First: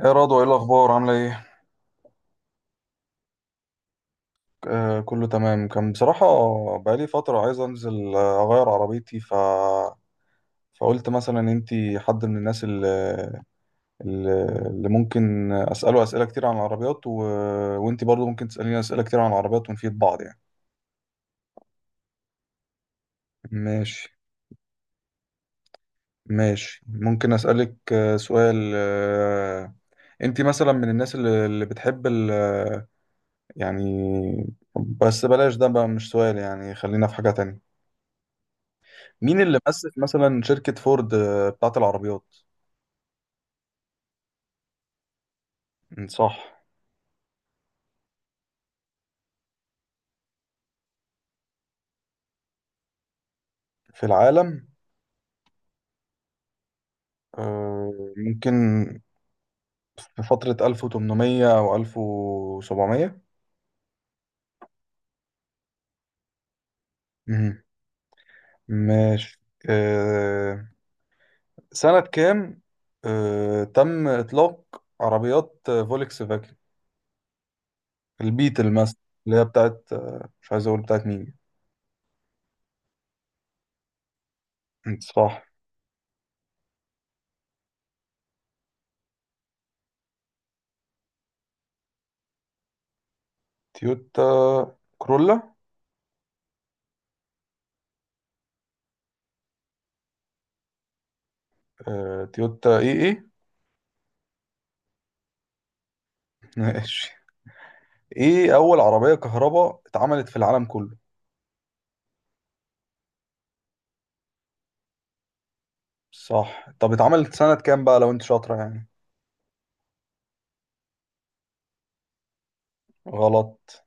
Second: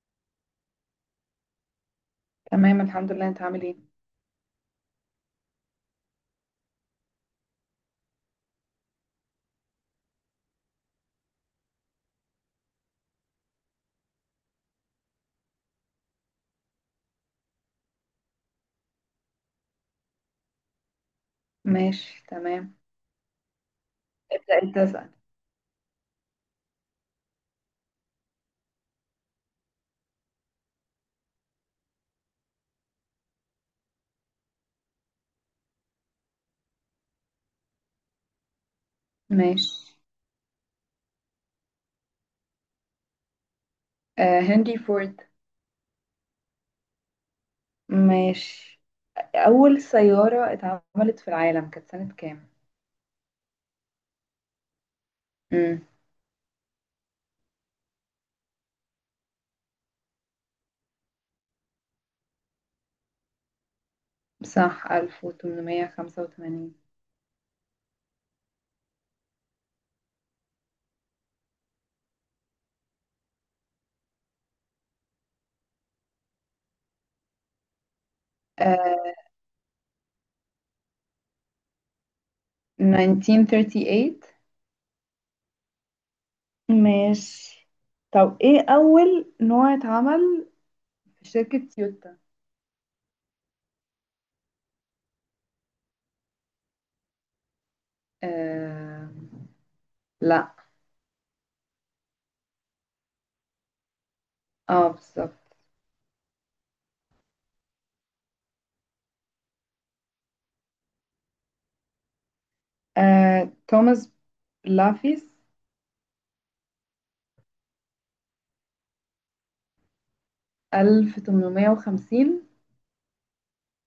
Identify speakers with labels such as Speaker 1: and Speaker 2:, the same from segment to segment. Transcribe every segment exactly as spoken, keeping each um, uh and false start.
Speaker 1: ايه رضوى، ايه الاخبار؟ عامله ايه؟
Speaker 2: تمام، الحمد لله، انت عامل ايه؟
Speaker 1: آه كله تمام. كان بصراحه بقالي فتره عايز انزل، آه، اغير عربيتي، ف فقلت مثلا انتي حد من الناس اللي, اللي ممكن اساله اسئله كتير عن العربيات، و... وانتي برضو ممكن تساليني اسئله كتير عن العربيات ونفيد بعض يعني.
Speaker 2: ماشي، تمام.
Speaker 1: ماشي.
Speaker 2: ابدأ، انت اسأل.
Speaker 1: ماشي، ممكن اسالك آه، سؤال؟ آه، انتي مثلا من الناس اللي, اللي بتحب ال... يعني بس بلاش ده بقى، مش سؤال يعني، خلينا في حاجه تانية. مين اللي
Speaker 2: ماشي.
Speaker 1: مؤسس مثلا شركة فورد آه، بتاعت العربيات؟
Speaker 2: آه هنري فورد.
Speaker 1: م، صح.
Speaker 2: ماشي. أول سيارة اتعملت في العالم كانت سنة كام؟
Speaker 1: في العالم؟
Speaker 2: امم.
Speaker 1: آه، ممكن في فترة ألف وتمنمية أو ألف وسبعمية.
Speaker 2: صح، ألف تمنمية خمسة وتمانين.
Speaker 1: مهم. ماشي. آه، سنة كام آه، تم إطلاق عربيات آه، فولكس فاجن البيتل مثلا؟
Speaker 2: آه
Speaker 1: اللي هي بتاعت، آه، مش عايز أقول بتاعت مين.
Speaker 2: ألف تسعمية تمنية وتلاتين.
Speaker 1: م، صح.
Speaker 2: ماشي، طب ايه أول نوع اتعمل في شركة تويوتا؟
Speaker 1: تويوتا كرولا.
Speaker 2: آه لا.
Speaker 1: آه، تويوتا إيه إيه.
Speaker 2: اه، بالظبط.
Speaker 1: ماشي. ايه اول عربيه كهرباء اتعملت في العالم كله؟
Speaker 2: آه توماس لافيس.
Speaker 1: صح. طب اتعملت سنة كام بقى لو انت شاطرة يعني؟
Speaker 2: ألف وثمانمائة وخمسين.
Speaker 1: غلط.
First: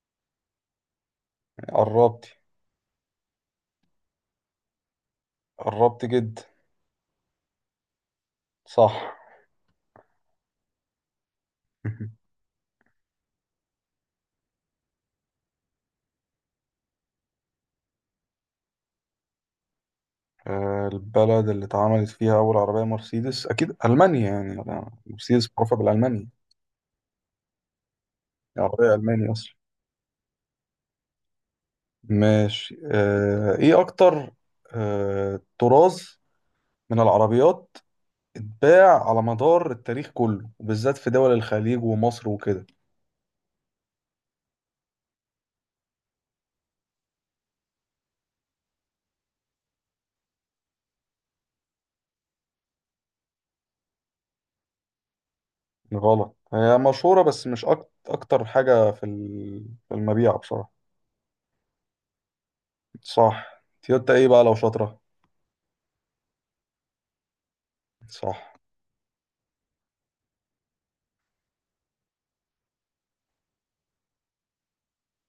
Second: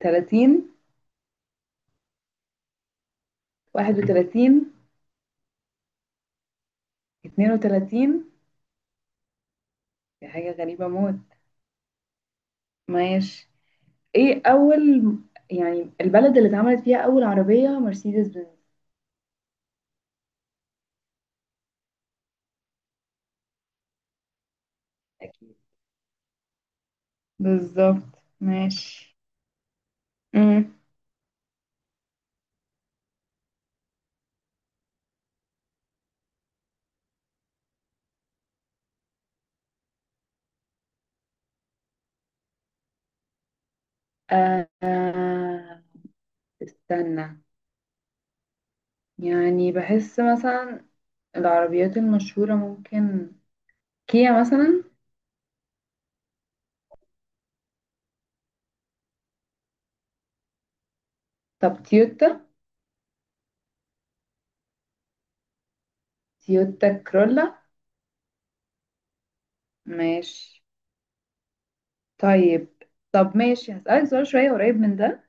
Speaker 2: تلاتين.
Speaker 1: قربتي.
Speaker 2: واحد وثلاثين.
Speaker 1: قربتي جدا.
Speaker 2: اتنين وتلاتين.
Speaker 1: صح.
Speaker 2: دي حاجة غريبة موت. ماشي. ايه اول، يعني البلد اللي اتعملت فيها اول عربية مرسيدس بنز؟
Speaker 1: آه، البلد اللي اتعملت فيها أول عربية مرسيدس أكيد ألمانيا يعني. أنا- مرسيدس
Speaker 2: اكيد،
Speaker 1: معروفة بالألمانيا.
Speaker 2: بالظبط.
Speaker 1: عربية
Speaker 2: ماشي.
Speaker 1: ألمانية أصلا.
Speaker 2: امم.
Speaker 1: ماشي. آه، إيه أكتر آه، طراز من العربيات اتباع على مدار التاريخ كله، وبالذات في دول الخليج ومصر وكده؟
Speaker 2: آه آه، استنى. يعني بحس مثلا العربيات المشهورة، ممكن كيا مثلا.
Speaker 1: غلط. هي مشهورة بس مش أك- أكتر حاجة في ال- في المبيع بصراحة.
Speaker 2: طب تويوتا؟
Speaker 1: صح. تيوتا ايه بقى لو شاطرة؟
Speaker 2: تويوتا كرولا.
Speaker 1: صح.
Speaker 2: ماشي. طيب، طب ماشي، هسألك سؤال شوية قريب من ده.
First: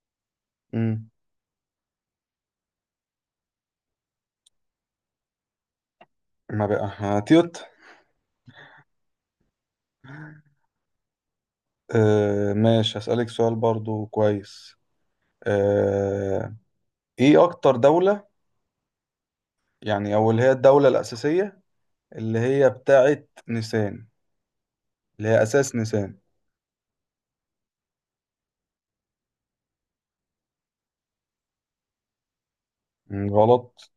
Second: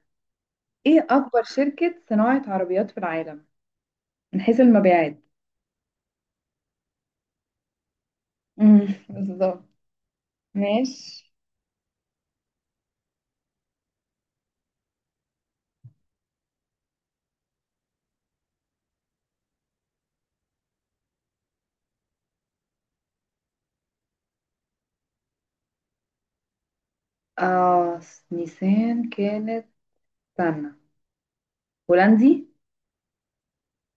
Speaker 2: ايه
Speaker 1: امم.
Speaker 2: اكبر شركة صناعة عربيات في العالم من حيث المبيعات؟
Speaker 1: ما بقى، ها، تيوتا.
Speaker 2: امم، بالظبط. ماشي.
Speaker 1: آه ماشي، هسألك سؤال برضو كويس. آه ايه اكتر دولة، يعني او اللي هي الدولة الأساسية، اللي هي بتاعت نيسان، اللي هي أساس نيسان؟
Speaker 2: اه س- نيسان كانت، استنى، هولندي.
Speaker 1: مم، غلط.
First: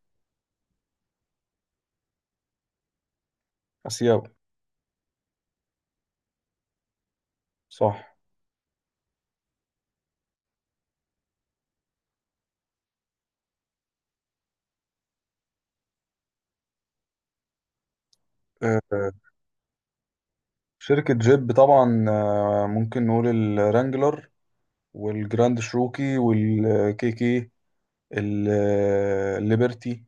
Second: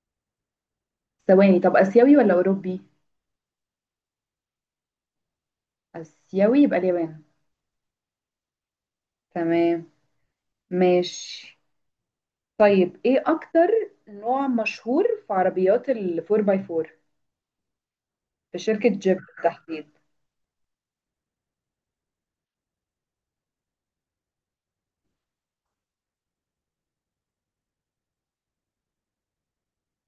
Speaker 2: ثواني، طب اسيوي ولا اوروبي؟
Speaker 1: آسيوي.
Speaker 2: اسيوي يبقى اليابان.
Speaker 1: صح.
Speaker 2: تمام، ماشي. طيب ايه اكتر نوع مشهور في عربيات ال فور باي فور في
Speaker 1: آه
Speaker 2: شركة جيب بالتحديد؟
Speaker 1: شركة جيب طبعا، آه ممكن نقول الرانجلر، والجراند شروكي والكيكي، الليبرتي.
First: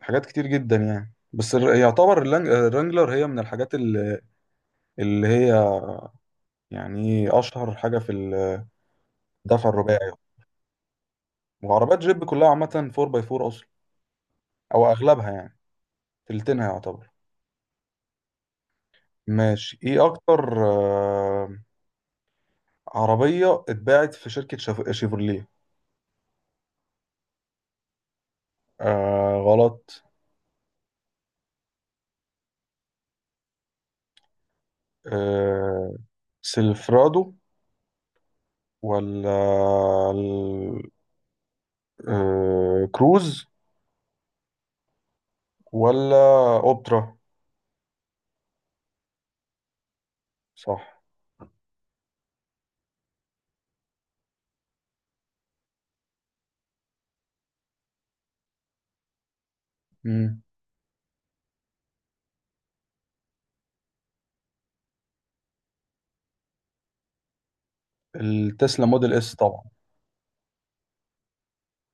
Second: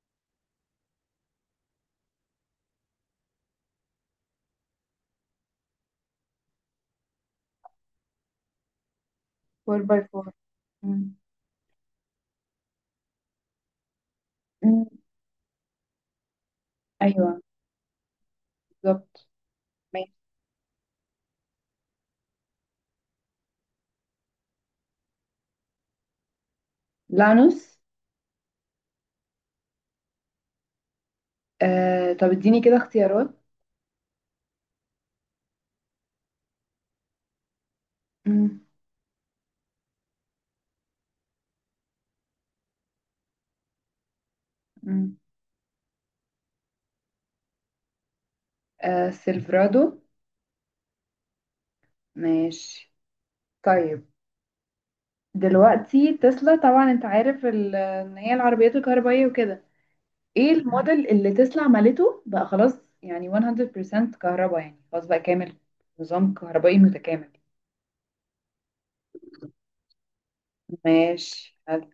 Speaker 1: حاجات كتير جدا يعني. بس الر- يعتبر اللانج- الرانجلر هي من الحاجات ال- اللي هي، يعني اشهر حاجه في الدفع
Speaker 2: أربعة باي
Speaker 1: الرباعي.
Speaker 2: أربعة. امم.
Speaker 1: وعربيات جيب كلها عامه اربعة باي اربعة اصلا،
Speaker 2: مم.
Speaker 1: او اغلبها يعني، تلتينها يعتبر.
Speaker 2: ايوه، بالظبط.
Speaker 1: ماشي، ايه
Speaker 2: ماشي،
Speaker 1: اكتر آه، عربيه اتباعت في شركه شف- شيفروليه؟
Speaker 2: لانوس.
Speaker 1: آه غلط.
Speaker 2: آه طب اديني كده اختيارات.
Speaker 1: آه سيلفرادو، ولا ال- آه كروز،
Speaker 2: مم.
Speaker 1: ولا اوبترا؟
Speaker 2: آه سيلفرادو.
Speaker 1: صح.
Speaker 2: ماشي. طيب، دلوقتي تسلا طبعا انت عارف ال- ان هي العربيات الكهربائية وكده.
Speaker 1: مم.
Speaker 2: ايه الموديل اللي تسلا عملته بقى خلاص، يعني مئة بالمئة كهرباء، يعني خلاص بقى كامل، نظام كهربائي متكامل.
Speaker 1: التسلا موديل اس طبعا.
Speaker 2: ماشي حلو.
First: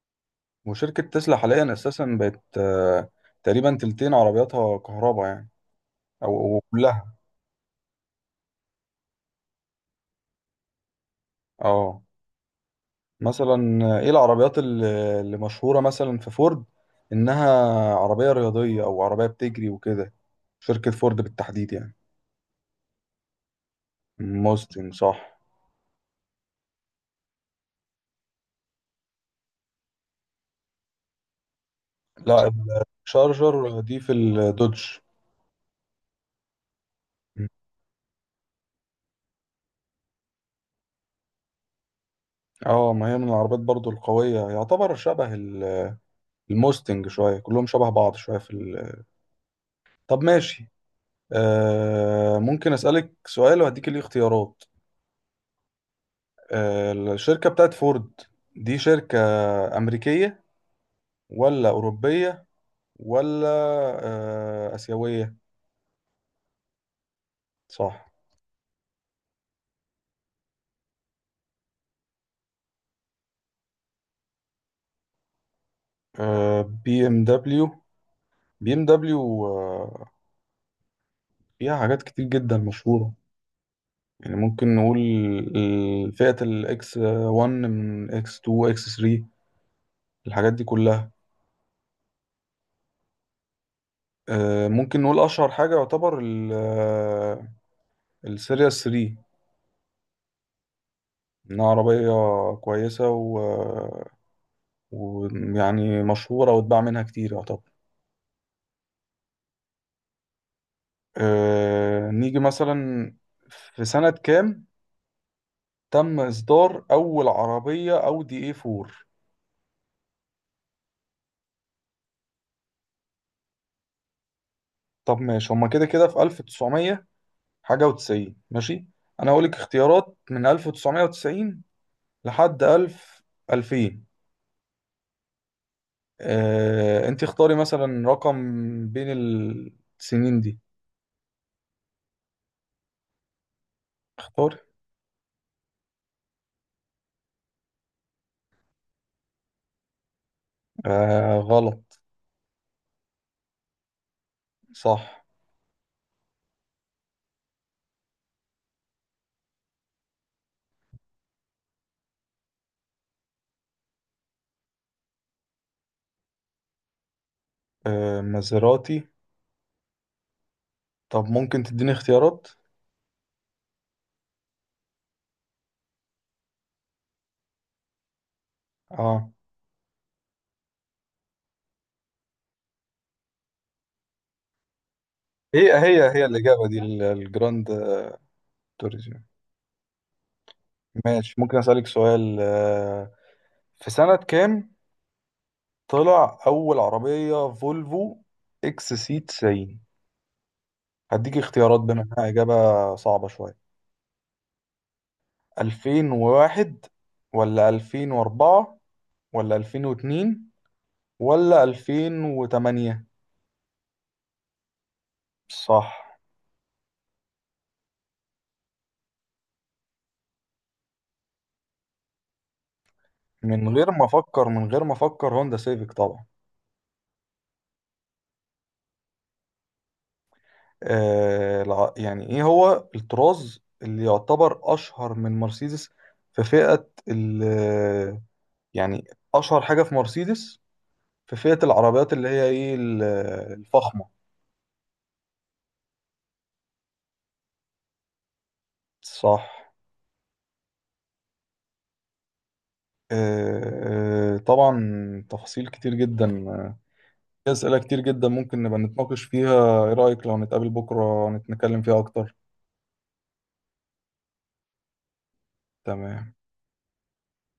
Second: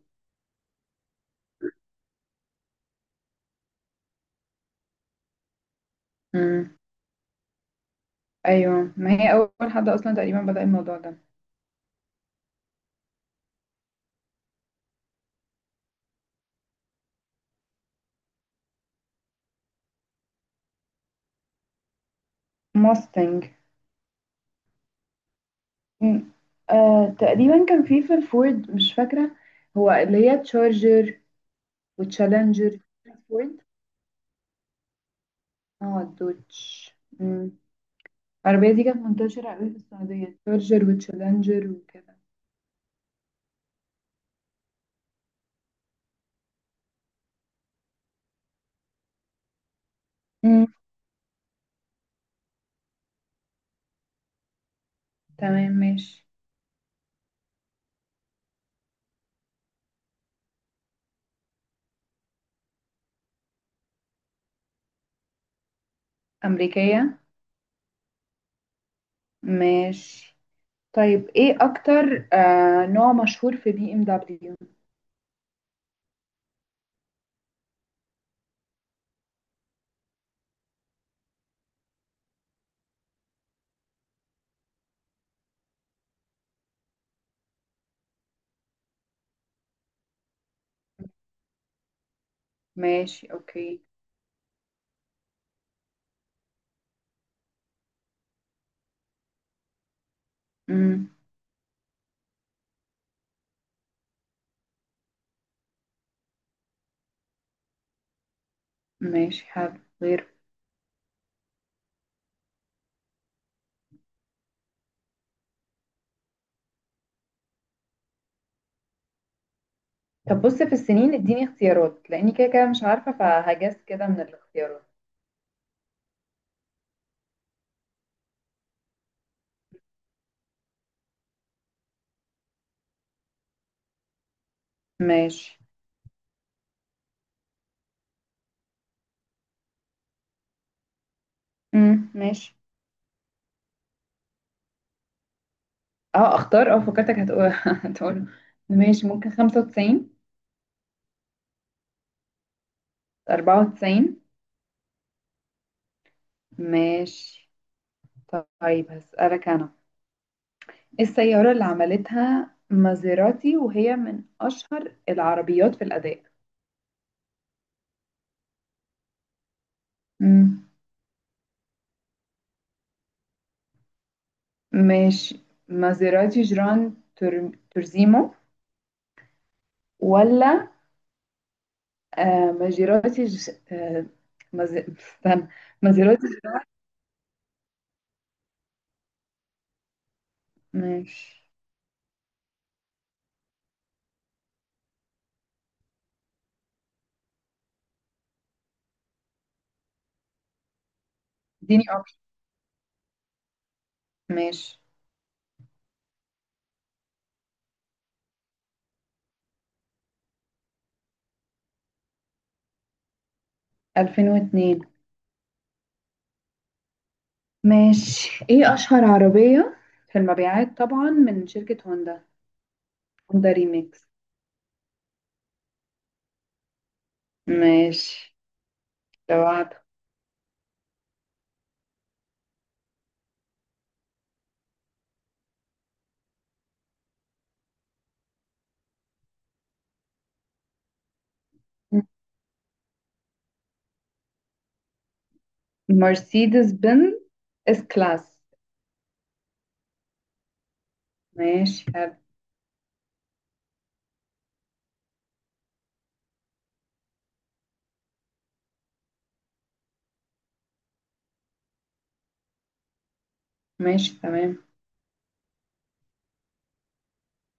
Speaker 1: وشركة تسلا حاليا أساسا بقت، آه، تقريبا تلتين عربياتها كهرباء يعني، أو أو
Speaker 2: مم.
Speaker 1: كلها.
Speaker 2: ايوه، ما هي اول حد اصلا تقريبا بدأ الموضوع ده.
Speaker 1: اه، مثلا آه، إيه العربيات ال- اللي مشهورة مثلا في فورد، إنها عربية رياضية أو عربية بتجري وكده، شركة فورد بالتحديد يعني؟
Speaker 2: موستنج.
Speaker 1: موستنج صح.
Speaker 2: مم. آه تقريبا كان في في الفورد، مش فاكرة. هو اللي هي تشارجر
Speaker 1: لا،
Speaker 2: وتشالنجر. فورد.
Speaker 1: الشارجر دي في الدوج.
Speaker 2: اه، الدوتش. مم. العربية دي كانت منتشرة أوي في السعودية، تشارجر وتشالنجر وكده.
Speaker 1: اه، ما هي من العربيات برضو القوية، يعتبر شبه ال- الموستنج شوية. كلهم شبه بعض شوية في ال... طب
Speaker 2: مم.
Speaker 1: ماشي. آه ممكن أسألك سؤال وهديك ليه اختيارات؟
Speaker 2: تمام، ماشي.
Speaker 1: آه الشركة بتاعت فورد دي شركة أمريكية، ولا أوروبية، ولا آه آسيوية؟
Speaker 2: أمريكية.
Speaker 1: صح.
Speaker 2: ماشي، طيب ايه أكتر آه نوع مشهور في بي ام دبليو؟
Speaker 1: آه بي ام دبليو. بي ام دبليو، آه فيها حاجات كتير جدا مشهورة يعني. ممكن نقول ال- فئة الاكس واحد، من اكس اتنين، اكس تلاتة، الحاجات دي كلها.
Speaker 2: ماشي، اوكي.
Speaker 1: آه ممكن نقول أشهر حاجة يعتبر ال- آه، السيريا تلاتة،
Speaker 2: مم.
Speaker 1: إنها عربية كويسة و... ويعني مشهورة، واتباع منها كتير يعتبر.
Speaker 2: ماشي حلو، غير.
Speaker 1: أه... نيجي مثلا، في سنة كام تم إصدار أول عربية أودي اي اربعة؟
Speaker 2: طب بص، في السنين اديني اختيارات لأني كده كده مش عارفة، فهجس كده من الاختيارات.
Speaker 1: طب ماشي، هما كده كده في ألف وتسعمية حاجة وتسعين. ماشي، أنا هقولك اختيارات من ألف وتسعمية وتسعين لحد ألف ألفين.
Speaker 2: ماشي.
Speaker 1: أه... أنت اختاري مثلا رقم بين السنين دي.
Speaker 2: مم. ماشي.
Speaker 1: اختاري.
Speaker 2: اه اختار، اه فكرتك هتقول هتقول. ماشي، ممكن خمسة وتسعين.
Speaker 1: أه... غلط.
Speaker 2: أربعة وتسعين.
Speaker 1: صح.
Speaker 2: ماشي، طيب هسألك أنا، إيه السيارة اللي عملتها مازيراتي وهي من أشهر العربيات في الأداء؟
Speaker 1: آه، مازيراتي؟
Speaker 2: مم.
Speaker 1: طب ممكن تديني اختيارات؟
Speaker 2: ماشي. مازيراتي جران تور... تورزيمو،
Speaker 1: اه،
Speaker 2: ولا آه مازيراتي ج... آه مز... استنى.
Speaker 1: هي هي هي
Speaker 2: مازيراتي.
Speaker 1: الإجابة دي ال- الجراند توريزم. ماشي،
Speaker 2: ماشي.
Speaker 1: ممكن أسألك سؤال؟ آه، في سنة كام طلع أول عربية فولفو إكس سي تسعين؟ هديك اختيارات
Speaker 2: اديني
Speaker 1: بما
Speaker 2: أكتر.
Speaker 1: إنها إجابة صعبة شوية.
Speaker 2: ماشي.
Speaker 1: ألفين وواحد ولا ألفين واربعة ولا ألفين واتنين ولا ألفين وتمانية؟
Speaker 2: ألفين واثنين.
Speaker 1: صح.
Speaker 2: ماشي، إيه أشهر عربية في المبيعات طبعا من شركة هوندا؟ هوندا
Speaker 1: من غير ما
Speaker 2: ريميكس.
Speaker 1: أفكر، من غير ما أفكر، هوندا سيفيك طبعا.
Speaker 2: ماشي، لو.
Speaker 1: آه، الع- يعني ايه هو الطراز اللي يعتبر اشهر من مرسيدس في فئة ال يعني اشهر حاجة في مرسيدس في فئة العربيات اللي هي ايه ال- الفخمة؟
Speaker 2: مرسيدس بنز اس كلاس.
Speaker 1: صح.
Speaker 2: ماشي حلو.
Speaker 1: آه، آه، طبعا تفاصيل كتير جدا. آه، في أسئلة كتير جدا ممكن نبقى نتناقش فيها. ايه رأيك لو نتقابل بكرة نتكلم فيها اكتر؟
Speaker 2: ماشي، تمام.
Speaker 1: تمام.